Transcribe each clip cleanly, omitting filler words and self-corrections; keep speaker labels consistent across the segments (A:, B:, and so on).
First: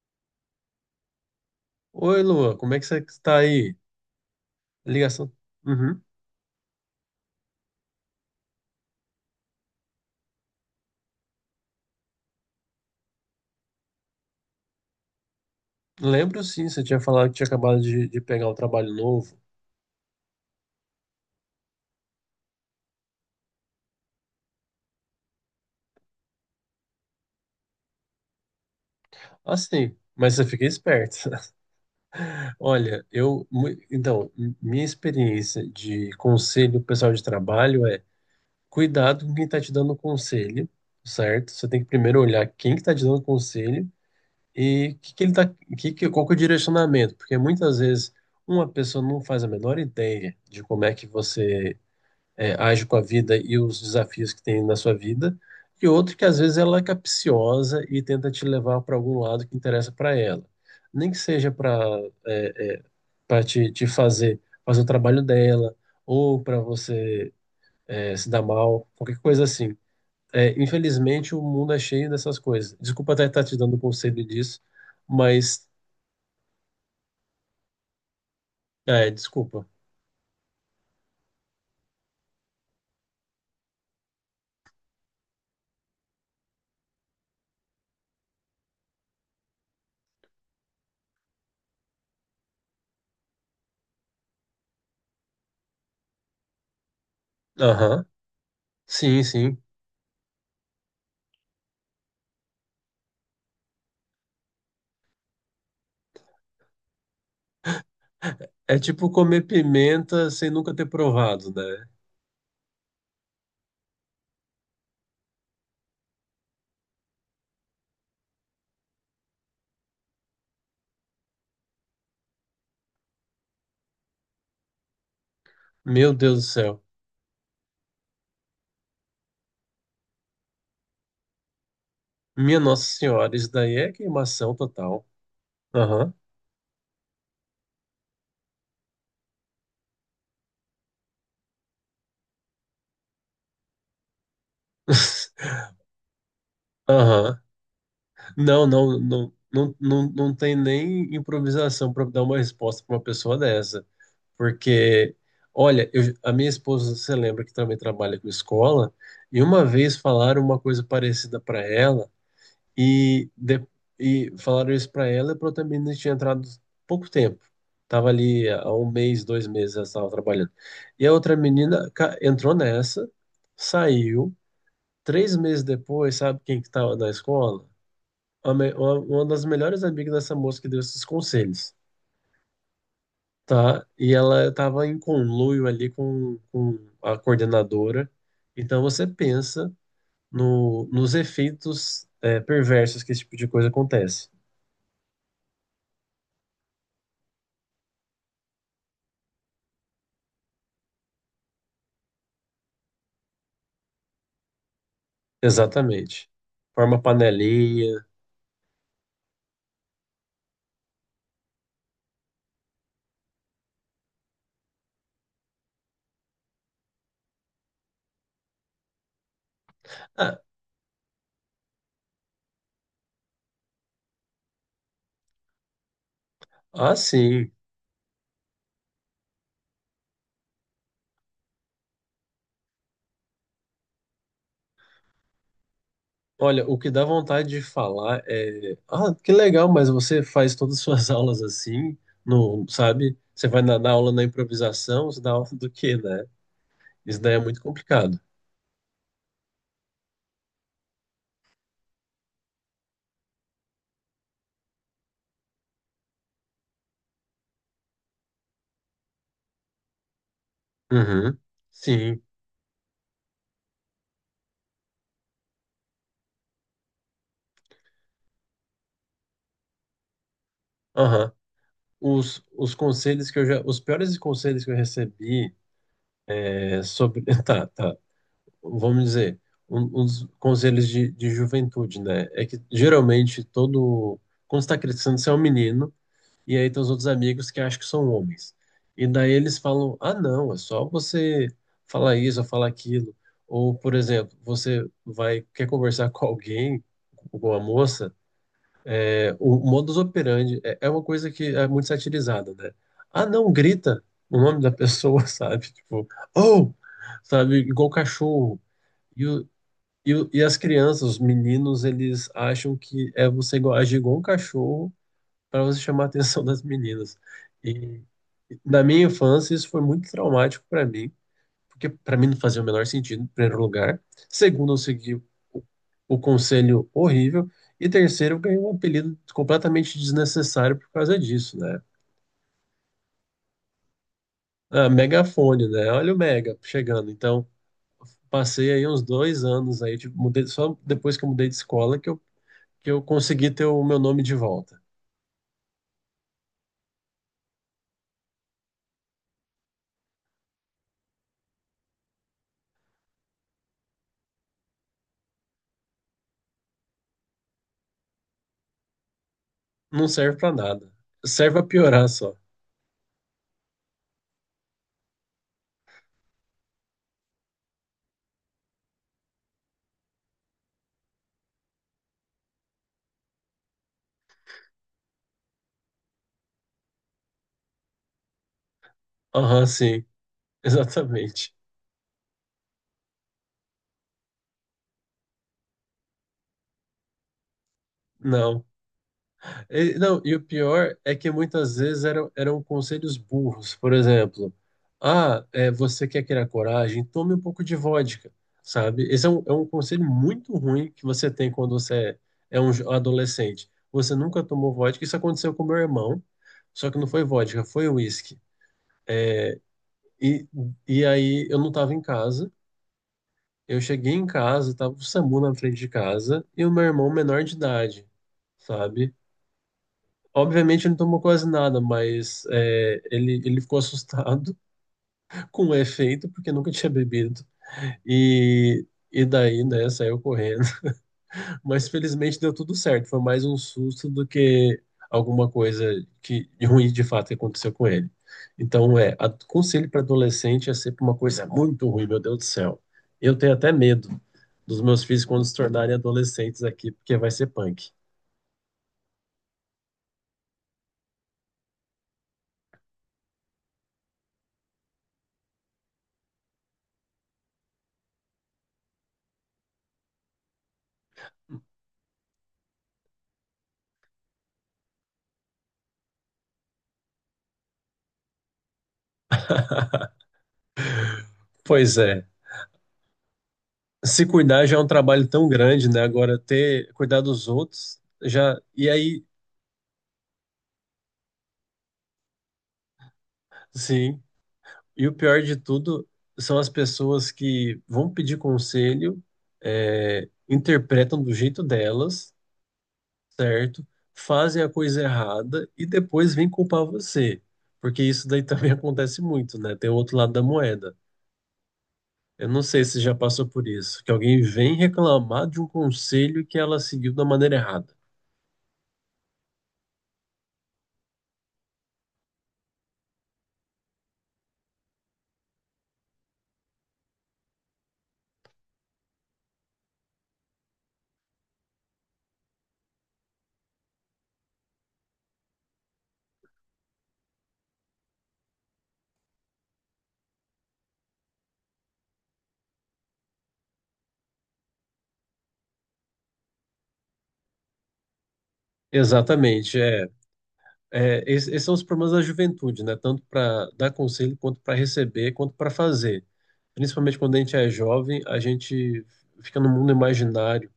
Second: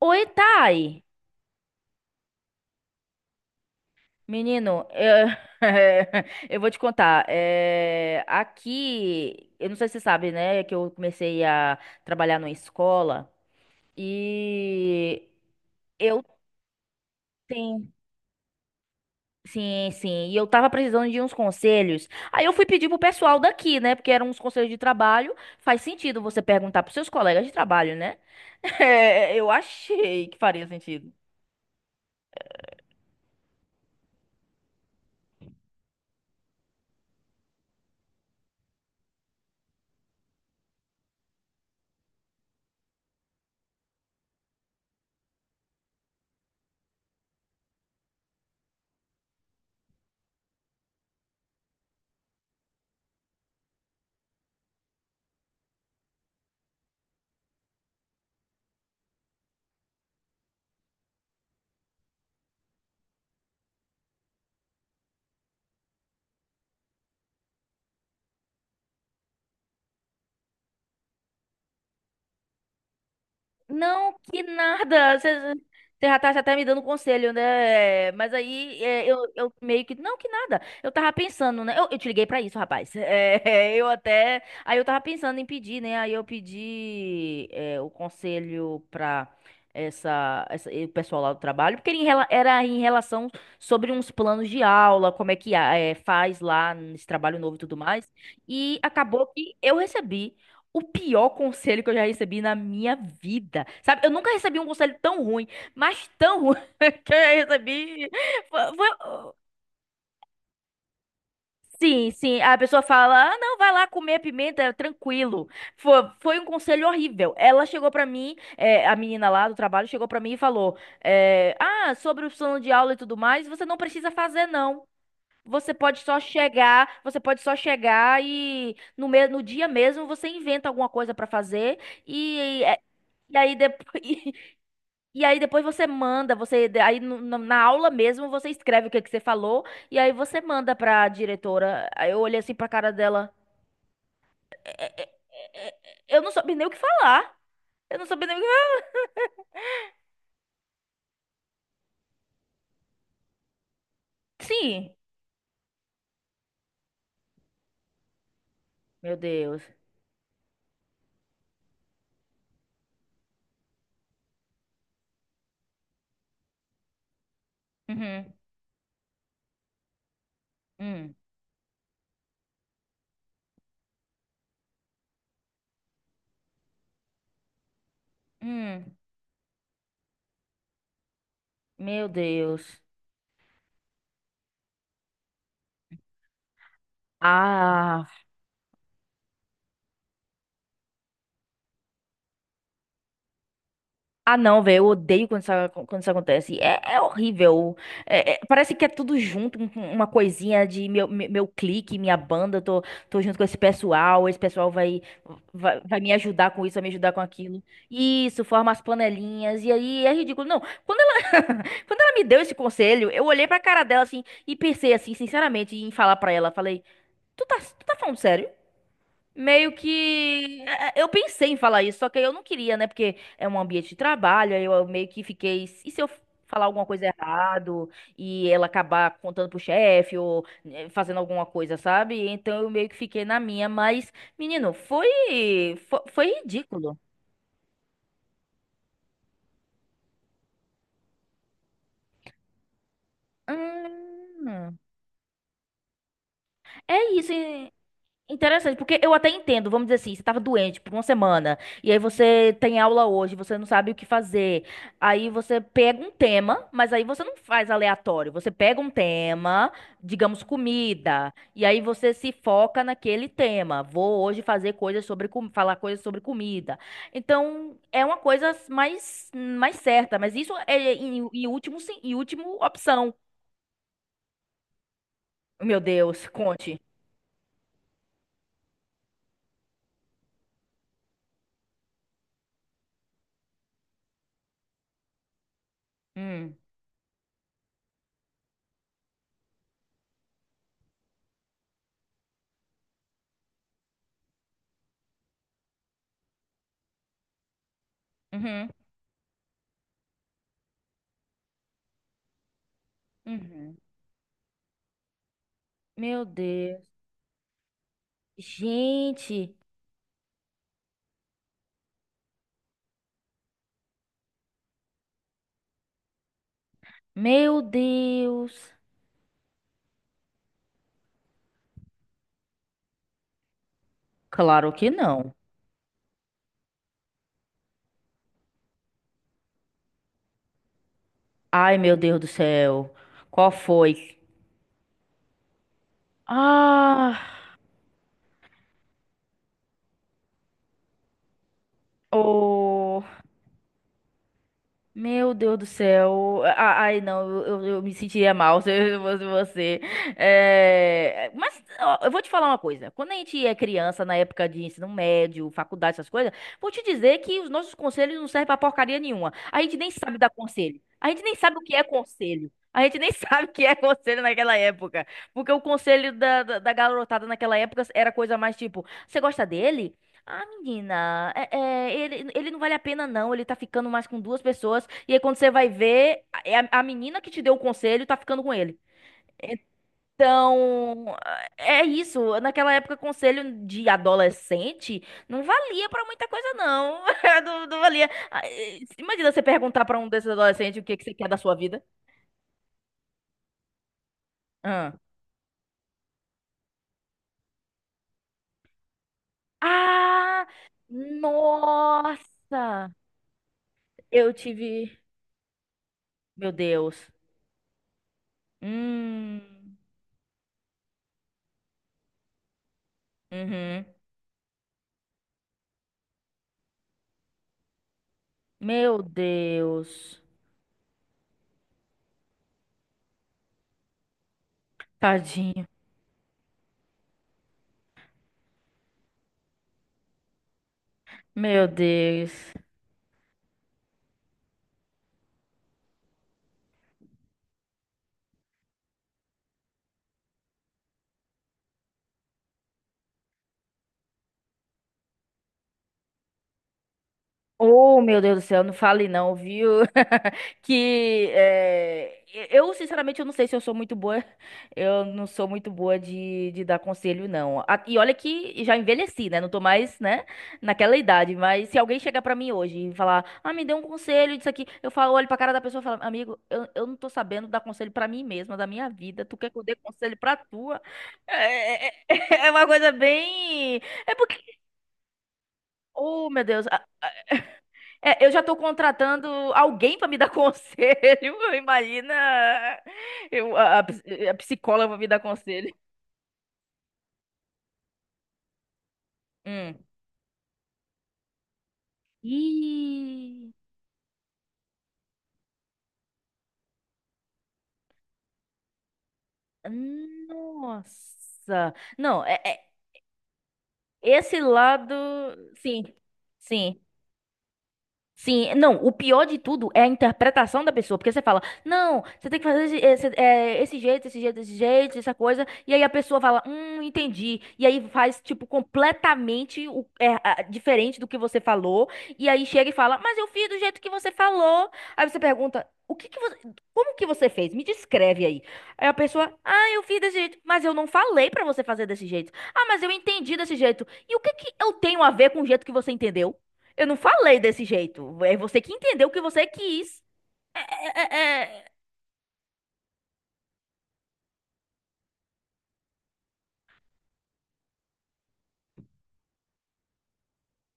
A: Oi, Thay.
B: Oi, Lua, como é que você está aí?
A: Menino, eu,
B: Ligação. Uhum.
A: eu vou te contar. Aqui, eu não sei se você sabe, né, que eu comecei a trabalhar numa escola e eu
B: Lembro sim, você tinha falado que tinha acabado
A: tenho.
B: de pegar um trabalho novo.
A: Sim, sim. E eu tava precisando de uns conselhos. Aí eu fui pedir pro pessoal daqui, né? Porque eram uns conselhos de trabalho. Faz sentido você perguntar pros seus colegas de trabalho, né? Eu
B: Assim,
A: achei
B: mas
A: que
B: você fica
A: faria sentido.
B: esperto. Olha, então, minha experiência de conselho pro pessoal de trabalho é cuidado com quem está te dando conselho, certo? Você tem que primeiro olhar quem que está te dando conselho e que ele tá, qual que é o direcionamento, porque muitas vezes uma pessoa não faz a menor ideia de como é que você age com a vida e os desafios que tem na sua vida, e outro que às vezes ela é capciosa e tenta te levar para algum lado que interessa para ela. Nem que seja para é, é, para te fazer fazer o trabalho dela, ou para você se dar mal, qualquer coisa assim. É, infelizmente, o mundo é cheio dessas coisas. Desculpa até estar te dando um
A: Não,
B: conselho
A: que
B: disso,
A: nada. Você
B: mas.
A: já tá me dando conselho, né? Mas aí é,
B: É,
A: eu
B: desculpa.
A: meio que. Não, que nada. Eu tava pensando, né? Eu te liguei pra isso, rapaz. É, eu até. Aí eu tava pensando em pedir, né? Aí eu pedi o conselho pra o pessoal lá do trabalho, porque era em relação sobre uns planos de aula, como é que faz lá nesse trabalho novo e tudo
B: Aham.
A: mais. E
B: Sim,
A: acabou que
B: sim.
A: eu recebi o pior conselho que eu já recebi na minha vida. Sabe, eu nunca recebi um conselho tão ruim, mas tão ruim que eu já recebi. Foi-
B: É tipo
A: foi-
B: comer pimenta sem nunca ter provado, né?
A: Sim, sim. A pessoa fala: ah, não, vai lá comer pimenta, é tranquilo. Foi um conselho horrível. Ela chegou pra mim, a menina lá do trabalho chegou pra mim e falou: sobre o plano de aula e tudo mais, você não precisa fazer, não.
B: Meu Deus do céu.
A: Você pode só chegar e no dia mesmo você inventa alguma coisa pra fazer.
B: Minha
A: E
B: Nossa Senhora,
A: e
B: isso
A: aí,
B: daí
A: depois,
B: é
A: e,
B: queimação total.
A: aí depois você
B: Aham.
A: manda, você aí na aula mesmo você escreve o que que você falou e aí você manda pra diretora. Aí eu olhei assim pra cara dela. Eu não soube nem o que falar.
B: Aham.
A: Eu não soube nem o que
B: Não,
A: falar.
B: não, não, não, não, não tem nem improvisação para dar uma resposta para uma pessoa dessa.
A: Sim.
B: Porque, olha, a minha esposa, você lembra que também trabalha com escola,
A: Meu
B: e
A: Deus.
B: uma vez falaram uma coisa parecida para ela, E, de, e falaram isso pra ela, e pra outra menina tinha entrado pouco tempo. Tava
A: Uhum.
B: ali há um mês, dois meses, ela estava trabalhando. E a
A: Hum.
B: outra menina entrou nessa, saiu. Três meses depois, sabe quem que estava na escola?
A: Hum.
B: Uma das melhores amigas dessa moça que deu esses conselhos,
A: Meu Deus.
B: tá? E ela estava em conluio ali com a
A: Ah,
B: coordenadora. Então você pensa no, nos efeitos, perversos que esse tipo de coisa acontece.
A: ah, não, velho, eu odeio quando isso acontece. É, é horrível. Parece que é tudo junto, uma coisinha de meu clique, minha banda, tô, tô junto com esse pessoal vai me
B: Exatamente.
A: ajudar com isso, vai me
B: Forma
A: ajudar com aquilo.
B: panelinha.
A: Isso, forma as panelinhas, e aí é ridículo. Não, quando ela, quando ela me deu esse conselho, eu olhei pra cara dela assim e pensei assim, sinceramente, em falar pra ela, falei, tu tá falando sério? Meio
B: Ah,
A: que é, é, eu pensei em falar isso, só que eu não queria, né? Porque é um ambiente de trabalho, aí eu meio que fiquei, e se eu falar alguma coisa
B: sim.
A: errado e ela acabar contando pro chefe ou fazendo alguma coisa, sabe? Então eu meio que fiquei na minha, mas menino, foi
B: Olha, o que
A: ridículo.
B: dá vontade de falar é, ah, que legal, mas você faz todas as suas aulas assim, não, sabe? Você vai na aula na
A: Hum,
B: improvisação, você dá aula do quê, né?
A: é
B: Isso
A: isso.
B: daí é muito complicado.
A: Interessante, porque eu até entendo, vamos dizer assim, você estava doente por uma semana, e aí você tem aula hoje, você não sabe o que fazer. Aí você pega um tema, mas aí você não faz aleatório, você pega um tema, digamos comida,
B: Uhum.
A: e aí você
B: Sim.
A: se foca naquele tema. Vou hoje fazer coisas sobre, falar coisas sobre comida. Então, é uma coisa mais, mais certa, mas isso é em,
B: Aham.
A: em último, sim, em
B: Os,
A: último
B: os
A: opção.
B: conselhos que eu já, os piores conselhos que eu recebi
A: Meu Deus, conte.
B: é sobre, tá, tá. Vamos dizer, uns conselhos de juventude, né? É que geralmente todo. Quando você tá crescendo, você é um menino, e
A: Hum,
B: aí tem os outros amigos que acham que são homens. E daí eles falam: ah, não, é só você falar isso ou falar aquilo. Ou, por exemplo, você quer conversar com alguém, com a moça,
A: uhum,
B: o modus operandi é uma coisa que é muito satirizada, né? Ah, não,
A: uhum.
B: grita o nome da pessoa, sabe? Tipo,
A: Meu
B: oh!
A: Deus.
B: Sabe? Igual cachorro. E, o-
A: Gente,
B: e as crianças, os meninos, eles acham que é você agir igual um cachorro para você chamar a atenção das meninas.
A: meu
B: E
A: Deus.
B: na minha infância, isso foi muito traumático para mim, porque para mim não fazia o menor sentido, em primeiro lugar.
A: Claro
B: Segundo, eu
A: que
B: segui o,
A: não.
B: o conselho horrível. E terceiro, eu ganhei um apelido completamente desnecessário por causa disso,
A: Ai,
B: né?
A: meu Deus do céu. Qual foi?
B: Ah, megafone, né? Olha o Mega chegando.
A: Ah,
B: Então, passei aí uns dois anos aí, tipo, mudei, só depois que eu mudei de escola que eu
A: oh.
B: consegui ter o meu nome de volta.
A: Meu Deus do céu. Ah, ai, não, eu me sentiria mal se eu fosse você. É, mas ó, eu vou te falar uma coisa. Quando a gente é criança, na época de ensino médio, faculdade, essas coisas, vou te dizer que os nossos conselhos não servem pra porcaria nenhuma. A gente nem
B: Não
A: sabe dar
B: serve pra
A: conselho.
B: nada.
A: A gente nem sabe o
B: Serve pra
A: que é
B: piorar só.
A: conselho. A gente nem sabe o que é conselho naquela época. Porque o conselho da garotada naquela época era coisa mais tipo: você gosta dele? Ah, menina, é, ele não vale a pena, não. Ele tá ficando mais com duas pessoas. E aí, quando você vai ver, é a menina que te deu o conselho tá ficando com ele.
B: Aham, sim,
A: Então,
B: exatamente.
A: é isso. Naquela época, conselho de adolescente não valia pra muita coisa, não. Não, não valia.
B: Não.
A: Imagina você perguntar
B: E,
A: pra um
B: não,
A: desses
B: e o
A: adolescentes o
B: pior
A: que que você
B: é
A: quer
B: que
A: da sua
B: muitas
A: vida.
B: vezes eram conselhos burros. Por exemplo,
A: Ah,
B: ah, você quer criar coragem? Tome um pouco de vodka, sabe? Esse é um conselho
A: ah,
B: muito ruim que você tem quando
A: nossa!
B: você é um adolescente. Você
A: Eu
B: nunca tomou
A: tive.
B: vodka. Isso aconteceu com meu irmão,
A: Meu
B: só que não
A: Deus.
B: foi vodka, foi uísque.
A: Hum.
B: E, e aí eu não estava em casa. Eu
A: Uhum.
B: cheguei em casa, tava o SAMU na frente de casa e o meu irmão menor de idade,
A: Meu
B: sabe?
A: Deus.
B: Obviamente ele não tomou quase nada, mas ele ficou assustado
A: Tadinho.
B: com o efeito porque nunca tinha bebido. E, e daí, né, saiu correndo.
A: Meu
B: Mas felizmente deu
A: Deus.
B: tudo certo. Foi mais um susto do que alguma coisa que de ruim de fato que aconteceu com ele. Então, conselho para adolescente é sempre uma coisa muito ruim, meu Deus do céu. Eu tenho até medo dos meus filhos quando se tornarem adolescentes aqui, porque vai ser punk.
A: Oh, meu Deus do céu, não fale não, viu? Que é, eu, sinceramente, eu não sei se eu sou muito boa. Eu não sou muito boa de dar conselho, não. E olha que já envelheci, né? Não tô mais, né, naquela idade. Mas se alguém chegar pra mim hoje e falar, ah, me dê um conselho disso aqui, eu falo, olho pra cara da pessoa e falo, amigo, eu não tô sabendo dar conselho pra mim mesma, da minha vida. Tu quer que eu dê conselho pra tua? É, é
B: Pois
A: é
B: é.
A: é uma coisa bem. É
B: Se
A: porque.
B: cuidar já é um trabalho tão grande, né?
A: Oh,
B: Agora
A: meu Deus.
B: ter cuidar dos outros
A: É, eu já estou
B: já. E aí,
A: contratando alguém para me dar conselho. Imagina eu,
B: sim.
A: a psicóloga pra me
B: E o
A: dar
B: pior de
A: conselho.
B: tudo são as pessoas que vão pedir conselho,
A: Hum.
B: interpretam do jeito delas,
A: Ih,
B: certo? Fazem a coisa errada e depois vêm culpar você. Porque isso daí também acontece muito, né? Tem o outro lado da moeda.
A: nossa. Não, é,
B: Eu não
A: é-
B: sei se já passou por isso, que
A: Esse
B: alguém vem
A: lado,
B: reclamar de um
A: sim,
B: conselho que ela
A: sim.
B: seguiu da maneira errada.
A: Sim, não, o pior de tudo é a interpretação da pessoa, porque você fala, não, você tem que fazer esse jeito, esse jeito, esse jeito, essa coisa, e aí a pessoa fala, entendi, e aí faz, tipo, completamente diferente do que você falou, e aí chega e fala, mas eu fiz do jeito que você falou, aí você pergunta, o que que você, como que você fez? Me descreve aí. Aí a pessoa, ah, eu fiz desse jeito, mas eu não falei pra você fazer desse jeito, ah, mas eu entendi desse jeito, e o que que eu tenho a ver com o jeito que você entendeu? Eu não falei desse jeito. É você que entendeu o que você
B: Exatamente,
A: quis.
B: é.
A: É,
B: É,
A: é,
B: esses
A: é,
B: são os problemas da juventude, né? Tanto para dar conselho, quanto para receber, quanto para fazer. Principalmente quando a gente é jovem, a gente fica num mundo imaginário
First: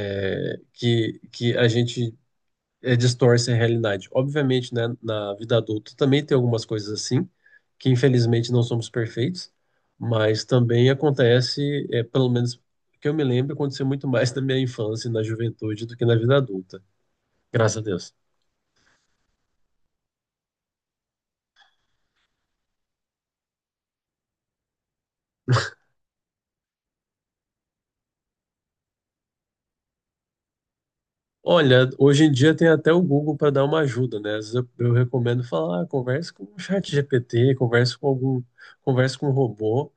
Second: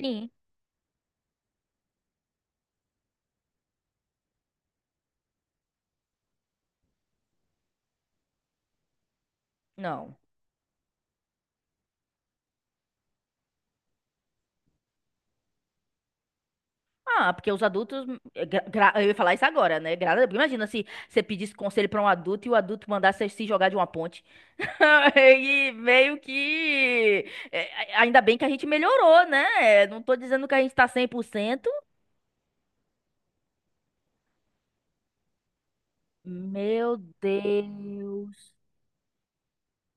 A: Sim.
B: que a gente distorce a realidade. Obviamente, né, na vida adulta também tem algumas coisas assim, que infelizmente não somos perfeitos,
A: Não.
B: mas também acontece, pelo menos que eu me lembro, aconteceu muito mais na minha infância e na juventude do que na vida adulta.
A: Ah, porque os
B: Graças a
A: adultos.
B: Deus.
A: Eu ia falar isso agora, né? Imagina se você pedisse conselho pra um adulto e o adulto mandasse você se jogar de uma ponte. E meio que. Ainda bem que a gente melhorou, né? Não tô dizendo que a gente tá cem por cento.
B: Olha, hoje em dia tem até o Google para dar uma ajuda, né? Às vezes eu recomendo falar, ah, converse com o
A: Meu
B: GPT, converse com algum,
A: Deus.
B: converse com um robô,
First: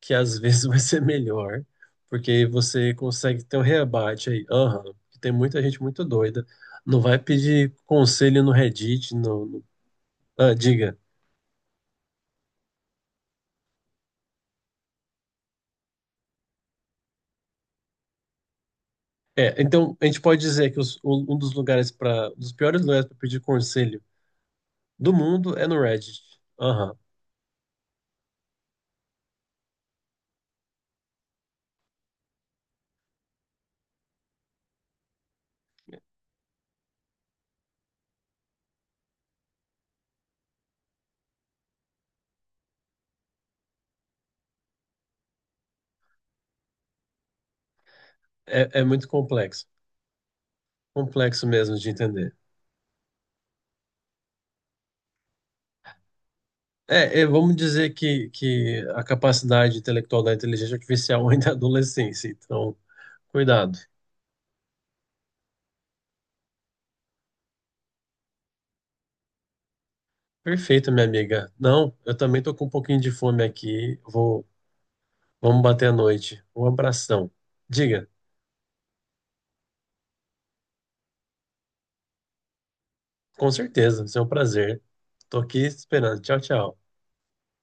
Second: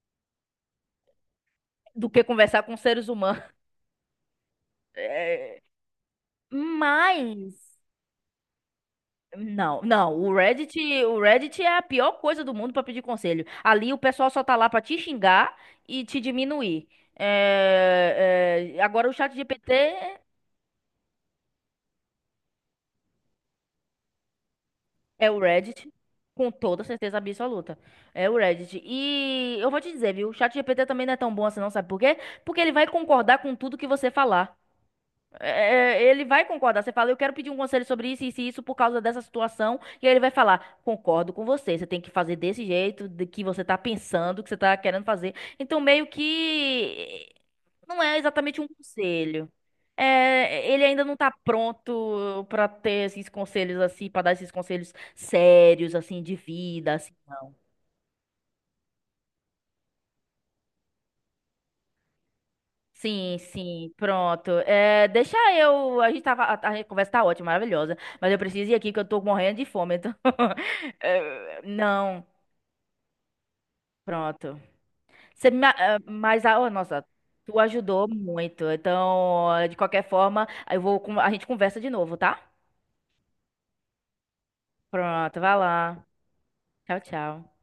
B: que às vezes vai ser melhor,
A: Do que
B: porque
A: conversar com
B: você
A: seres humanos.
B: consegue ter um rebate aí. Aham, porque tem
A: É,
B: muita gente muito doida. Não vai
A: mas.
B: pedir conselho no Reddit,
A: Não, não,
B: ah, diga.
A: O Reddit é a pior coisa do mundo pra pedir conselho. Ali o pessoal só tá lá pra te xingar e te diminuir. Agora o chat
B: É, então a
A: GPT
B: gente pode dizer que um dos lugares dos piores lugares para pedir conselho do
A: é o
B: mundo é no
A: Reddit,
B: Reddit.
A: com toda
B: Aham.
A: certeza absoluta. É o Reddit. E eu vou te dizer, viu? O chat GPT também não é tão bom assim, não, sabe por quê? Porque ele vai concordar com tudo que você falar. É, ele vai concordar. Você fala, eu quero pedir um conselho sobre isso, isso e isso por causa dessa situação. E aí ele vai falar, concordo com você. Você tem que fazer desse jeito de que você tá pensando, que você tá querendo fazer. Então, meio que não é exatamente um
B: É muito
A: conselho.
B: complexo,
A: É, ele ainda não tá
B: complexo mesmo de entender.
A: pronto pra ter esses conselhos assim, pra dar esses conselhos sérios assim de vida, assim,
B: Vamos dizer que, a capacidade intelectual da inteligência artificial ainda é adolescência, então,
A: sim,
B: cuidado.
A: sim, pronto. É, deixa eu. A gente tava. A conversa tá ótima, maravilhosa. Mas eu preciso ir aqui que eu tô morrendo de fome. Então.
B: Perfeito, minha amiga. Não, eu
A: Não,
B: também tô com um pouquinho de fome aqui.
A: pronto. Você
B: Vamos
A: me,
B: bater a
A: ah,
B: noite.
A: mas, a,
B: Um
A: oh, nossa,
B: abração.
A: tu
B: Diga,
A: ajudou muito. Então, de qualquer forma, eu vou, a gente conversa de novo, tá?
B: com certeza, isso é um prazer. Tô
A: Pronto, vai
B: aqui
A: lá.
B: esperando. Tchau, tchau.
A: Tchau, tchau.